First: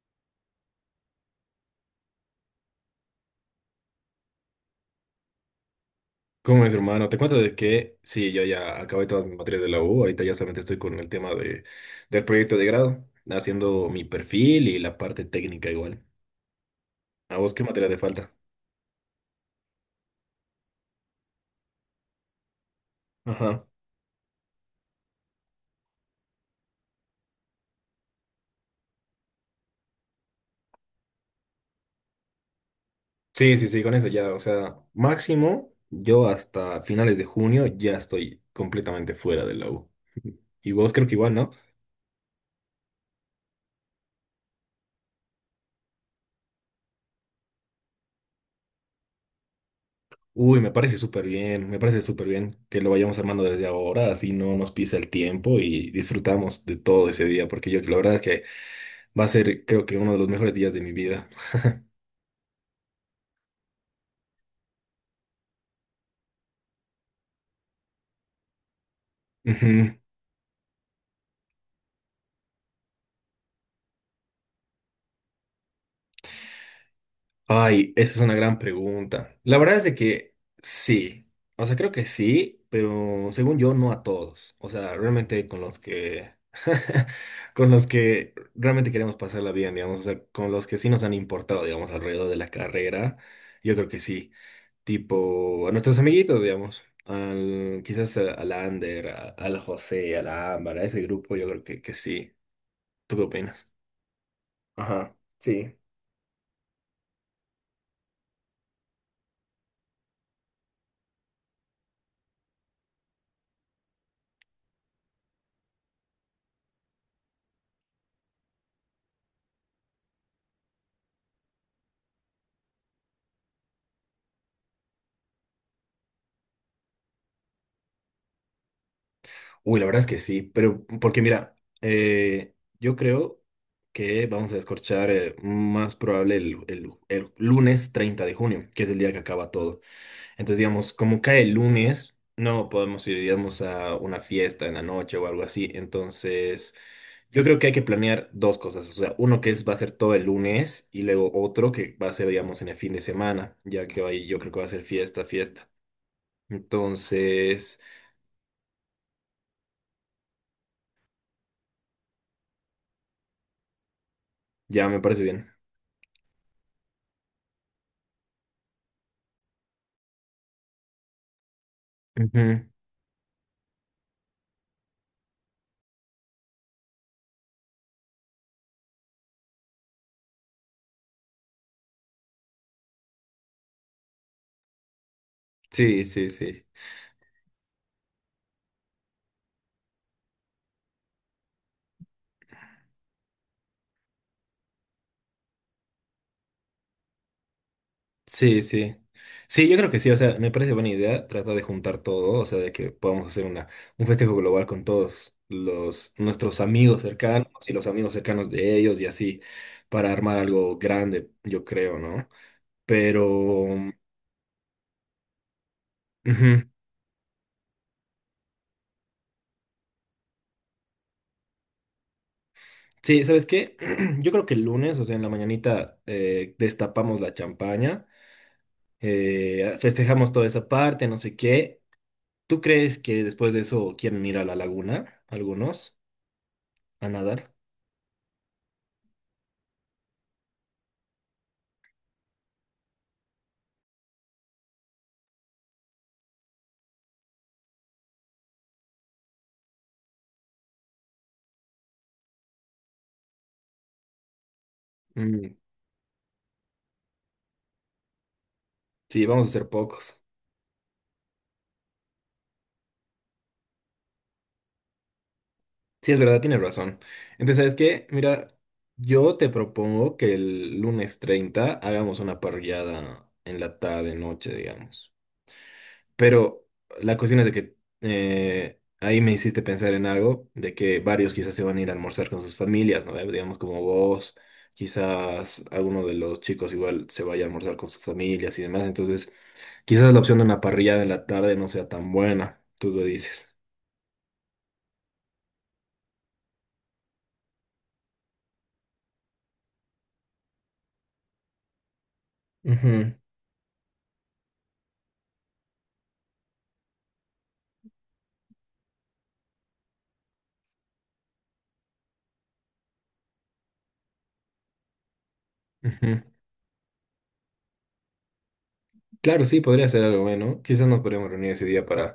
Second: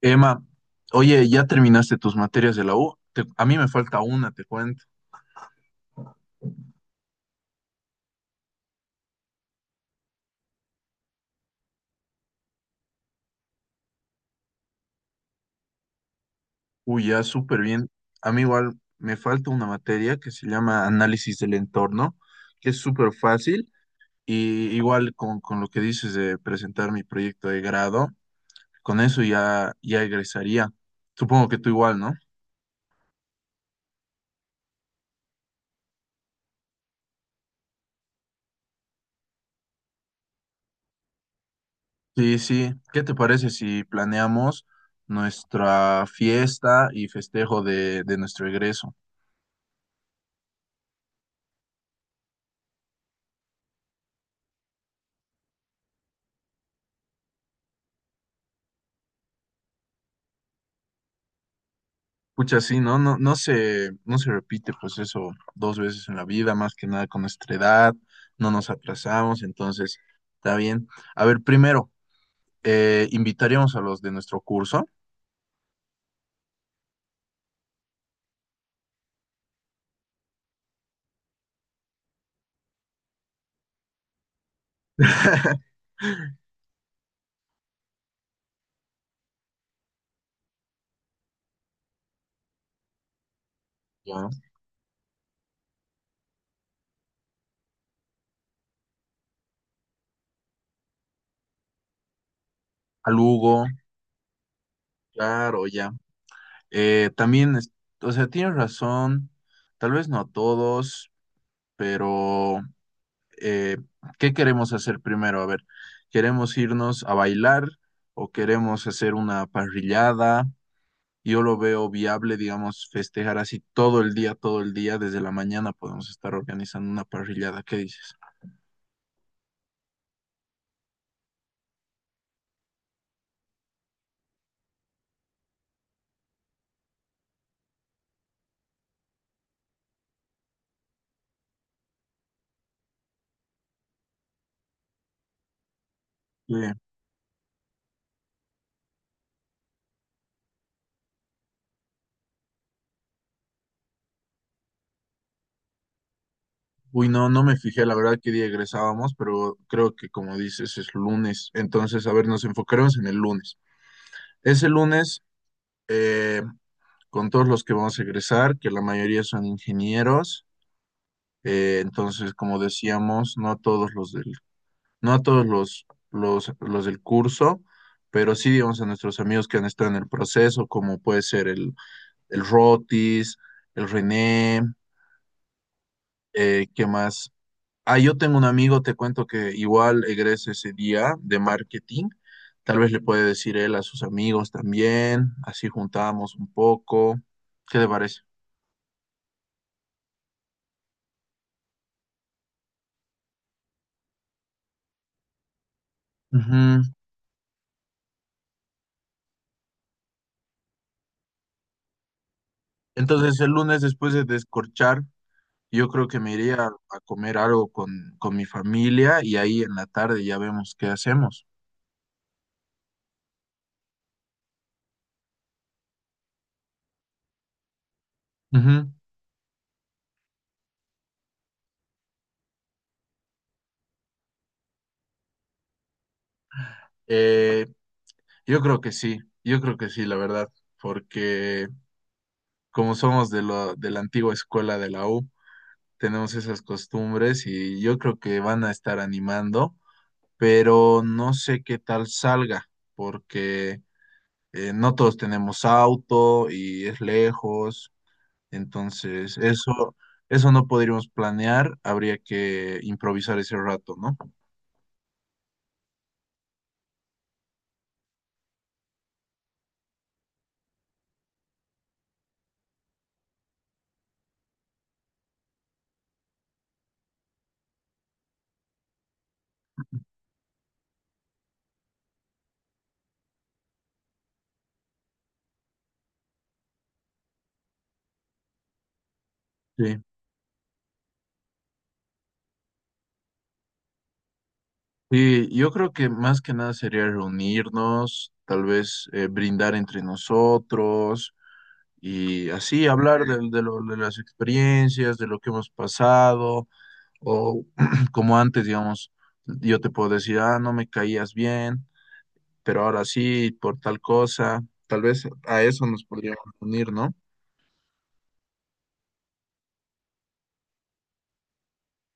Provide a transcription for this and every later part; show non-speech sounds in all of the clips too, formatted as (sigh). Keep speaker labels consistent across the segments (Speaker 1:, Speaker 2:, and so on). Speaker 1: Emma, oye, ¿ya terminaste tus materias de la U? A mí me falta una, te cuento.
Speaker 2: ¿Cómo es, hermano? Te cuento de que sí, yo ya acabé todas mis materias de la U, ahorita ya solamente estoy con el tema de, del proyecto de grado, haciendo mi perfil y la parte técnica igual.
Speaker 1: Uy, ya,
Speaker 2: ¿A vos
Speaker 1: súper
Speaker 2: qué
Speaker 1: bien.
Speaker 2: materia te falta?
Speaker 1: A mí igual me falta una materia que se llama análisis del entorno, que es súper
Speaker 2: Ajá.
Speaker 1: fácil. Y igual con lo que dices de presentar mi proyecto de grado, con eso ya, ya egresaría. Supongo que tú igual, ¿no?
Speaker 2: Sí, sí, sí, con eso ya, o sea, máximo yo hasta finales de junio ya estoy completamente fuera de la U. (laughs) Y vos creo que igual, ¿no?
Speaker 1: Sí, sí. ¿Qué te parece si planeamos nuestra fiesta y festejo de nuestro egreso?
Speaker 2: Uy, me parece súper bien, me parece súper bien que lo vayamos armando desde ahora, así no nos pisa el tiempo y disfrutamos de todo ese día, porque yo la verdad es que va a ser, creo que, uno de los mejores días de mi vida.
Speaker 1: Pucha, sí, ¿no? No, no se repite pues eso dos veces en la vida, más que nada con nuestra edad, no nos aplazamos,
Speaker 2: Ujú.
Speaker 1: entonces está bien. A ver, primero, invitaríamos a los de nuestro curso,
Speaker 2: Ay, esa es una gran pregunta. La verdad es de que sí. O sea, creo que sí, pero según yo, no a todos. O sea, realmente con los que, (laughs) con los que realmente queremos pasarla bien, digamos. O sea, con los que sí nos han importado, digamos, alrededor de la carrera. Yo creo que
Speaker 1: ya,
Speaker 2: sí. Tipo, a nuestros amiguitos, digamos. Al, quizás a- al Ander, a- al José, a la Ámbar, a ese grupo, yo creo que sí.
Speaker 1: a
Speaker 2: ¿Tú qué
Speaker 1: Lugo,
Speaker 2: opinas? Ajá,
Speaker 1: claro,
Speaker 2: sí.
Speaker 1: ya. También, o sea, tienes razón, tal vez no a todos, pero eh, ¿qué queremos hacer primero? A ver, ¿queremos irnos a bailar o queremos hacer una parrillada? Yo lo veo viable, digamos, festejar así todo el día, desde la mañana podemos estar organizando una parrillada, ¿qué dices?
Speaker 2: Uy, la verdad es que sí, pero porque mira, eh, yo creo que vamos a descorchar más probable el lunes 30 de junio, que es el día que acaba todo. Entonces, digamos, como cae el lunes, no podemos ir, digamos, a una fiesta en la noche o algo así.
Speaker 1: Eh,
Speaker 2: Entonces, yo creo que hay que planear dos cosas. O sea, uno que es va a ser todo el lunes y luego otro que va a ser, digamos, en el fin de semana, ya que ahí yo creo que va a ser fiesta, fiesta.
Speaker 1: uy, no, no me
Speaker 2: Entonces,
Speaker 1: fijé, la verdad, qué día egresábamos, pero creo que como dices, es lunes, entonces, a ver, nos enfocaremos en el lunes. Ese
Speaker 2: ya me parece
Speaker 1: lunes,
Speaker 2: bien.
Speaker 1: eh, con todos los que vamos a egresar, que la mayoría son ingenieros, entonces, como
Speaker 2: Ujú.
Speaker 1: decíamos, no a todos los del curso, pero sí, digamos, a nuestros amigos que han estado en el proceso, como puede ser el Rotis, el René,
Speaker 2: Sí, sí, sí.
Speaker 1: ¿qué más? Ah, yo tengo un amigo, te cuento que igual egresa ese día de marketing. Tal vez le puede decir él a sus amigos también, así juntamos un poco. ¿Qué te parece?
Speaker 2: Sí, sí. Sí, yo creo que sí, o sea, me parece buena idea tratar de juntar todo, o sea, de que podamos hacer una, un festejo global con todos los, nuestros
Speaker 1: Ujú.
Speaker 2: amigos cercanos y los amigos cercanos de ellos y así, para armar algo grande, yo creo, ¿no? Pero,
Speaker 1: Entonces, el lunes
Speaker 2: ujú.
Speaker 1: después de descorchar yo creo que me iría a comer algo con mi familia y ahí en la tarde ya vemos qué hacemos.
Speaker 2: Sí, ¿sabes qué? (clears throat) Yo creo que el lunes, o sea, en la mañanita, destapamos la champaña,
Speaker 1: Ujú.
Speaker 2: festejamos toda esa parte, no sé qué. ¿Tú crees que después de eso quieren ir a la laguna, algunos? ¿A nadar?
Speaker 1: Eh, yo creo que sí, yo creo que sí, la verdad, porque como somos de la antigua escuela de la U, tenemos esas costumbres y yo creo que van a estar animando, pero no sé qué tal salga, porque no todos
Speaker 2: Mm,
Speaker 1: tenemos auto y es lejos.
Speaker 2: sí,
Speaker 1: Entonces,
Speaker 2: vamos a ser
Speaker 1: eso,
Speaker 2: pocos.
Speaker 1: eso no podríamos planear, habría que improvisar ese rato, ¿no?
Speaker 2: Sí, es verdad, tienes razón. Entonces, ¿sabes qué? Mira, yo te propongo que el lunes 30 hagamos una parrillada en la tarde, noche, digamos. Pero la cuestión es de que ahí me hiciste pensar en algo, de que varios quizás se van a ir a almorzar con sus familias, ¿no? Digamos como vos, quizás alguno de los chicos igual se vaya a almorzar con sus familias y demás. Entonces,
Speaker 1: Sí.
Speaker 2: quizás la opción de una parrillada en la tarde no sea tan buena. Tú lo dices.
Speaker 1: Sí, yo creo que más que nada sería reunirnos, tal vez brindar entre nosotros y así
Speaker 2: Ujú,
Speaker 1: hablar de las experiencias, de lo que hemos pasado, o (clears throat) como antes, digamos, yo te puedo decir, ah, no me caías bien, pero ahora sí, por tal cosa, tal vez a eso nos
Speaker 2: ujú.
Speaker 1: podríamos unir, ¿no?
Speaker 2: Claro, sí, podría ser algo bueno. Quizás nos podríamos reunir ese día para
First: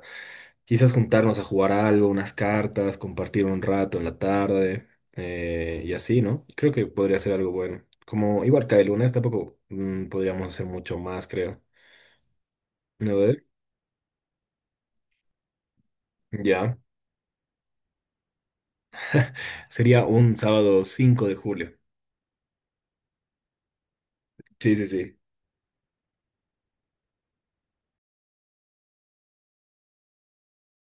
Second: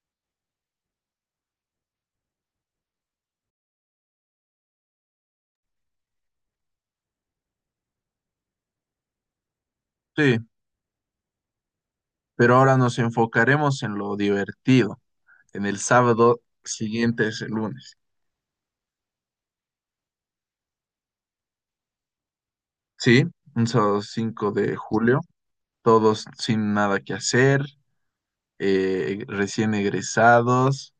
Speaker 2: quizás juntarnos a jugar algo, unas cartas, compartir un rato en la tarde y así, ¿no? Creo que podría ser algo bueno. Como igual cae lunes, tampoco
Speaker 1: Sí,
Speaker 2: podríamos hacer mucho más, creo.
Speaker 1: pero ahora nos
Speaker 2: ¿No? Ver,
Speaker 1: enfocaremos en lo divertido, en el sábado
Speaker 2: Ya.
Speaker 1: siguiente es el lunes.
Speaker 2: Sería un sábado 5 de julio.
Speaker 1: Sí, un sábado cinco de
Speaker 2: Sí, sí, sí.
Speaker 1: julio, todos sin nada que hacer, recién egresados.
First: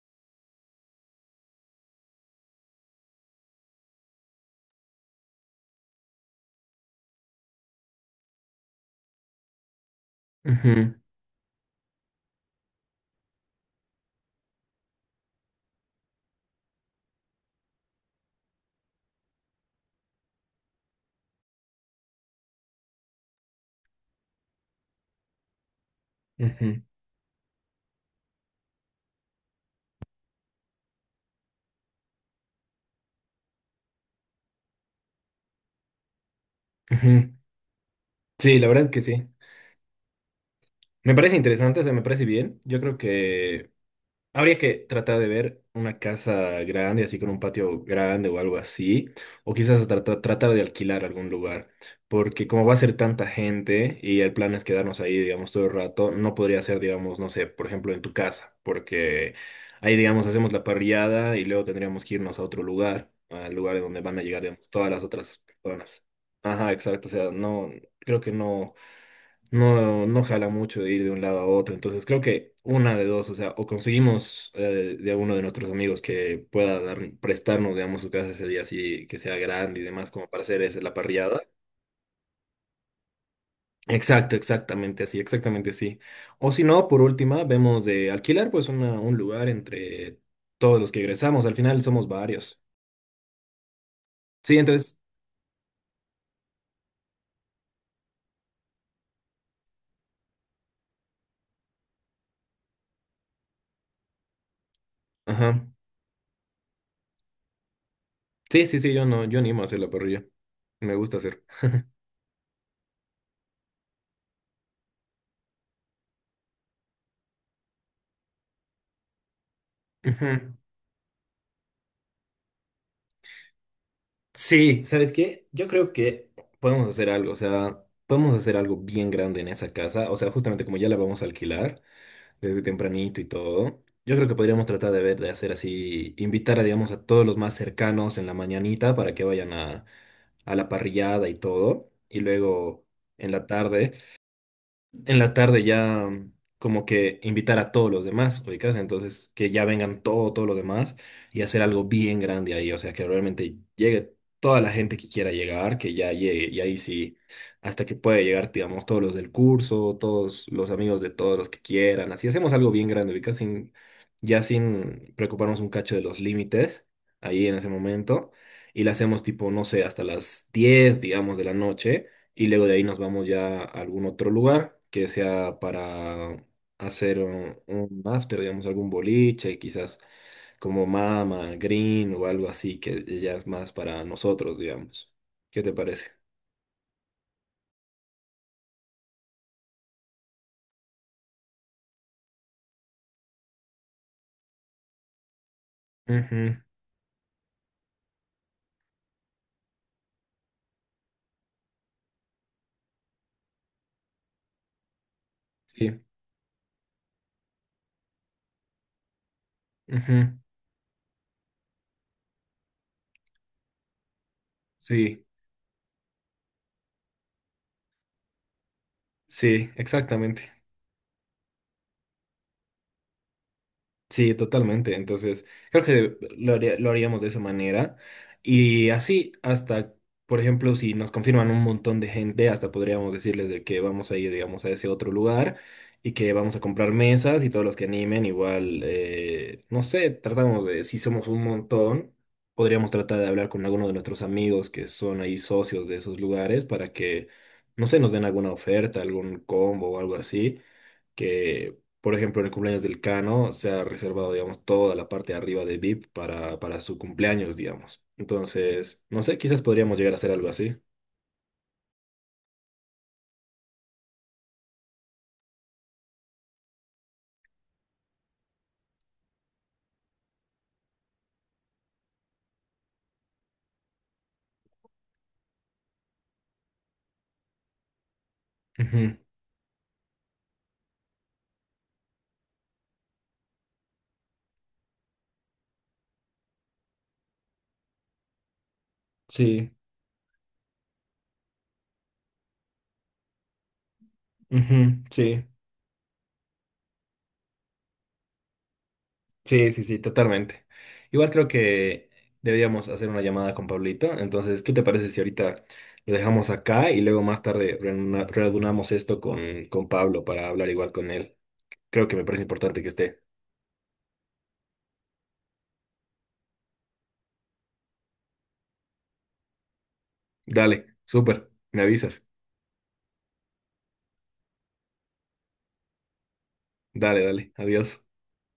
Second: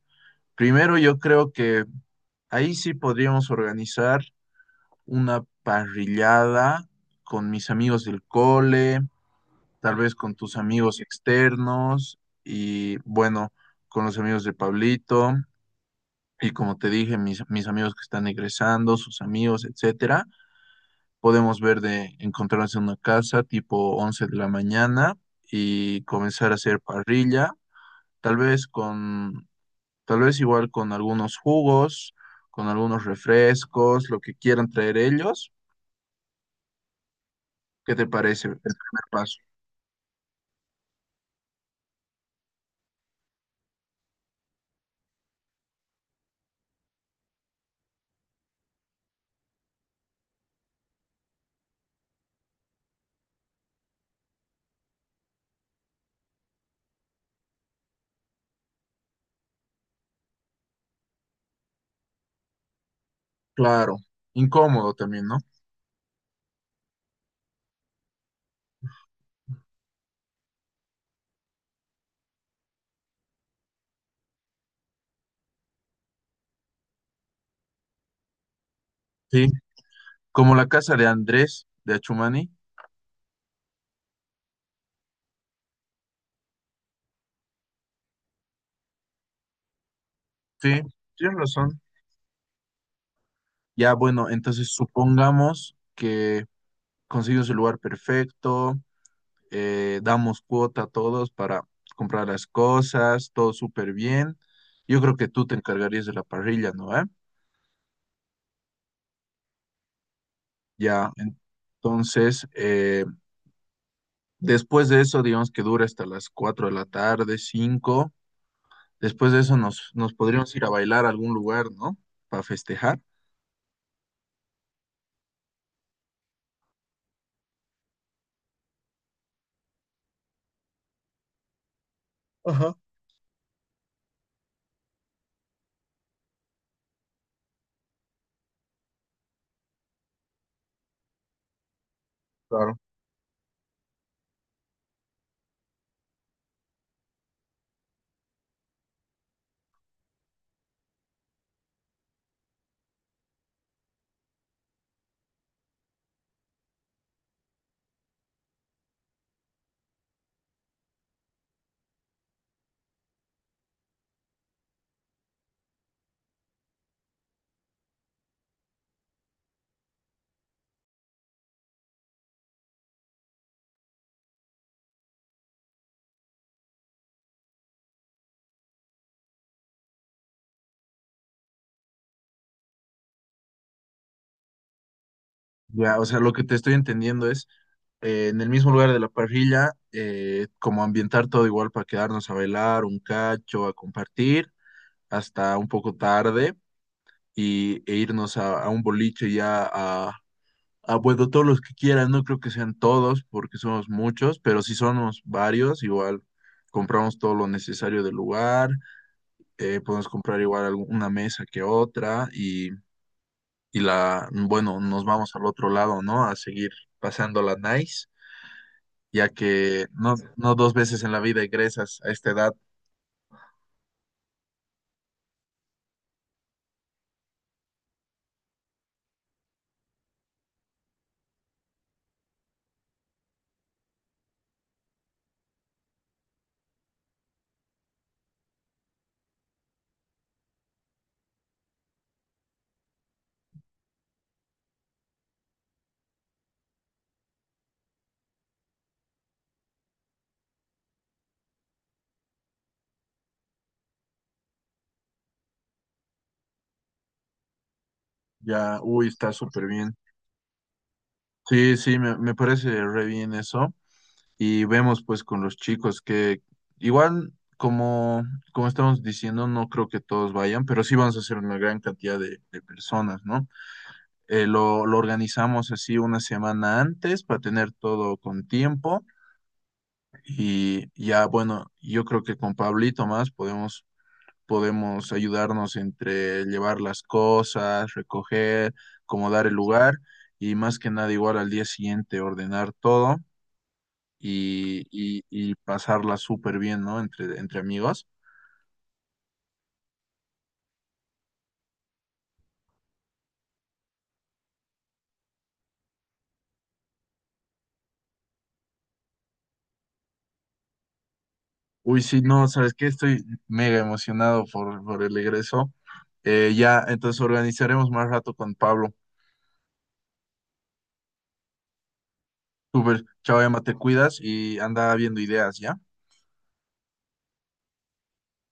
Speaker 1: Primero yo creo que ahí sí podríamos organizar una parrillada con mis amigos del cole, tal vez con tus
Speaker 2: Ujú,
Speaker 1: amigos externos y bueno, con los amigos de Pablito, y como te dije, mis amigos que están egresando, sus amigos, etcétera, podemos ver de encontrarnos en una casa tipo 11 de la mañana y comenzar a hacer
Speaker 2: ujú,
Speaker 1: parrilla, tal vez con, tal vez igual con algunos jugos, con algunos refrescos, lo que quieran traer ellos.
Speaker 2: ujú.
Speaker 1: ¿Qué te parece el
Speaker 2: Sí, la verdad es que
Speaker 1: primer
Speaker 2: sí.
Speaker 1: paso?
Speaker 2: Me parece interesante, o sea, me parece bien. Yo creo que Habría que tratar de ver una casa grande, así con un patio grande o algo así, o quizás tratar de alquilar algún lugar, porque como va a ser tanta gente y el plan es quedarnos ahí, digamos, todo el rato, no podría ser, digamos, no sé, por ejemplo, en tu casa, porque ahí, digamos, hacemos la parrillada y luego tendríamos que irnos a otro lugar, al lugar en
Speaker 1: Claro,
Speaker 2: donde van a llegar, digamos, todas
Speaker 1: incómodo
Speaker 2: las
Speaker 1: también, ¿no?
Speaker 2: otras personas. Ajá, exacto, o sea, no, creo que no no, no jala mucho de ir de un lado a otro. Entonces creo que una de dos, o sea, o conseguimos de alguno de nuestros amigos que pueda prestarnos, digamos, su casa ese día así, que sea
Speaker 1: Sí,
Speaker 2: grande y demás, como para
Speaker 1: como
Speaker 2: hacer
Speaker 1: la
Speaker 2: esa, la
Speaker 1: casa de
Speaker 2: parrillada.
Speaker 1: Andrés de Achumani.
Speaker 2: Exacto, exactamente así, exactamente así. O si no, por última, vemos de alquilar pues un lugar entre todos
Speaker 1: Sí,
Speaker 2: los que
Speaker 1: tienes
Speaker 2: egresamos. Al
Speaker 1: razón.
Speaker 2: final somos varios.
Speaker 1: Ya, bueno,
Speaker 2: Sí,
Speaker 1: entonces
Speaker 2: entonces,
Speaker 1: supongamos que consigo su lugar perfecto, damos cuota a todos para comprar las cosas, todo súper bien. Yo creo que tú te
Speaker 2: ajá.
Speaker 1: encargarías de la parrilla, ¿no? ¿Eh?
Speaker 2: Sí, sí, sí, yo no, yo animo a hacer la parrilla. Me
Speaker 1: Ya,
Speaker 2: gusta hacer.
Speaker 1: entonces, después de eso, digamos que dura hasta las 4 de la tarde, cinco. Después de eso nos
Speaker 2: Ujú.
Speaker 1: podríamos ir a bailar a algún lugar, ¿no? Para festejar.
Speaker 2: Sí, ¿sabes qué? Yo creo que podemos hacer algo, o sea, podemos hacer algo bien grande en esa casa, o sea, justamente como ya la vamos a alquilar desde
Speaker 1: Ajá.
Speaker 2: tempranito y todo, yo creo que podríamos tratar de ver, de hacer así, invitar a, digamos, a todos los más cercanos en la mañanita para que vayan a la parrillada y todo, y
Speaker 1: Claro.
Speaker 2: luego en la tarde ya como que invitar a todos los demás, ubicas, entonces que ya vengan todo, todos los demás y hacer algo bien grande ahí, o sea, que realmente llegue toda la gente que quiera llegar, que ya llegue, y ahí sí, hasta que pueda llegar, digamos, todos los del curso, todos los amigos de todos los que quieran, así hacemos algo bien grande, ubicas, sin, ya sin preocuparnos un cacho de los límites ahí en ese momento. Y la hacemos tipo, no sé, hasta las 10 digamos, de la noche y luego de ahí nos vamos ya a algún otro lugar que sea para hacer un, after, digamos, algún boliche, quizás como Mama, Green o algo así, que ya es más para nosotros, digamos. ¿Qué te
Speaker 1: Ya, o
Speaker 2: parece?
Speaker 1: sea, lo que te estoy entendiendo es en el mismo lugar de la parrilla, como ambientar todo igual para quedarnos a bailar un cacho, a compartir hasta un poco tarde
Speaker 2: Ujú,
Speaker 1: y, e irnos a un boliche ya bueno, todos los que quieran, no creo que sean todos porque somos muchos, pero si somos varios,
Speaker 2: Sí,
Speaker 1: igual compramos todo lo necesario del lugar, podemos
Speaker 2: ujú,
Speaker 1: comprar igual una mesa que otra y la, bueno, nos
Speaker 2: sí,
Speaker 1: vamos al otro lado, ¿no? A seguir pasando la nice. Ya
Speaker 2: sí,
Speaker 1: que no,
Speaker 2: exactamente.
Speaker 1: no dos veces en la vida egresas a esta edad,
Speaker 2: Sí, totalmente. Entonces, creo que lo haríamos de esa manera. Y así, hasta, por ejemplo, si nos confirman un montón de gente, hasta podríamos decirles de que vamos a ir, digamos, a ese otro lugar y que vamos a comprar mesas y todos los que animen, igual, no sé, tratamos de, si somos un montón, podríamos tratar de hablar con alguno de nuestros amigos que son ahí socios de esos lugares para que, no sé, nos den alguna oferta, algún combo o algo así que, por ejemplo, en el cumpleaños del Cano se ha reservado, digamos, toda la parte de arriba de VIP para su cumpleaños, digamos.
Speaker 1: ya,
Speaker 2: Entonces,
Speaker 1: uy,
Speaker 2: no
Speaker 1: está
Speaker 2: sé, quizás
Speaker 1: súper bien.
Speaker 2: podríamos llegar a hacer algo así.
Speaker 1: Sí, sí, me parece re bien eso. Y vemos pues con los chicos que igual, como, como estamos diciendo, no creo que todos vayan, pero sí vamos a hacer una gran cantidad de personas, ¿no? Lo organizamos así una semana antes para tener todo con tiempo.
Speaker 2: Ujú,
Speaker 1: Y ya, bueno, yo creo que con Pablito más podemos ayudarnos entre llevar las cosas, recoger, acomodar el
Speaker 2: Sí,
Speaker 1: lugar y más que nada igual al día siguiente ordenar todo
Speaker 2: ujú, sí,
Speaker 1: y pasarla súper bien, ¿no? Entre, entre amigos.
Speaker 2: sí, sí, sí, totalmente. Igual creo que deberíamos hacer una llamada con Pablito. Entonces, ¿qué te parece si ahorita lo dejamos acá y luego más tarde reunamos esto con Pablo para hablar igual con él?
Speaker 1: Uy,
Speaker 2: Creo que
Speaker 1: sí,
Speaker 2: me parece
Speaker 1: no, ¿sabes
Speaker 2: importante
Speaker 1: qué?
Speaker 2: que esté.
Speaker 1: Estoy mega emocionado por el regreso. Ya, entonces organizaremos más rato con Pablo.
Speaker 2: Dale, súper, me avisas.
Speaker 1: Súper, chao, Emma, te cuidas y anda viendo ideas, ¿ya?
Speaker 2: Dale, dale, adiós.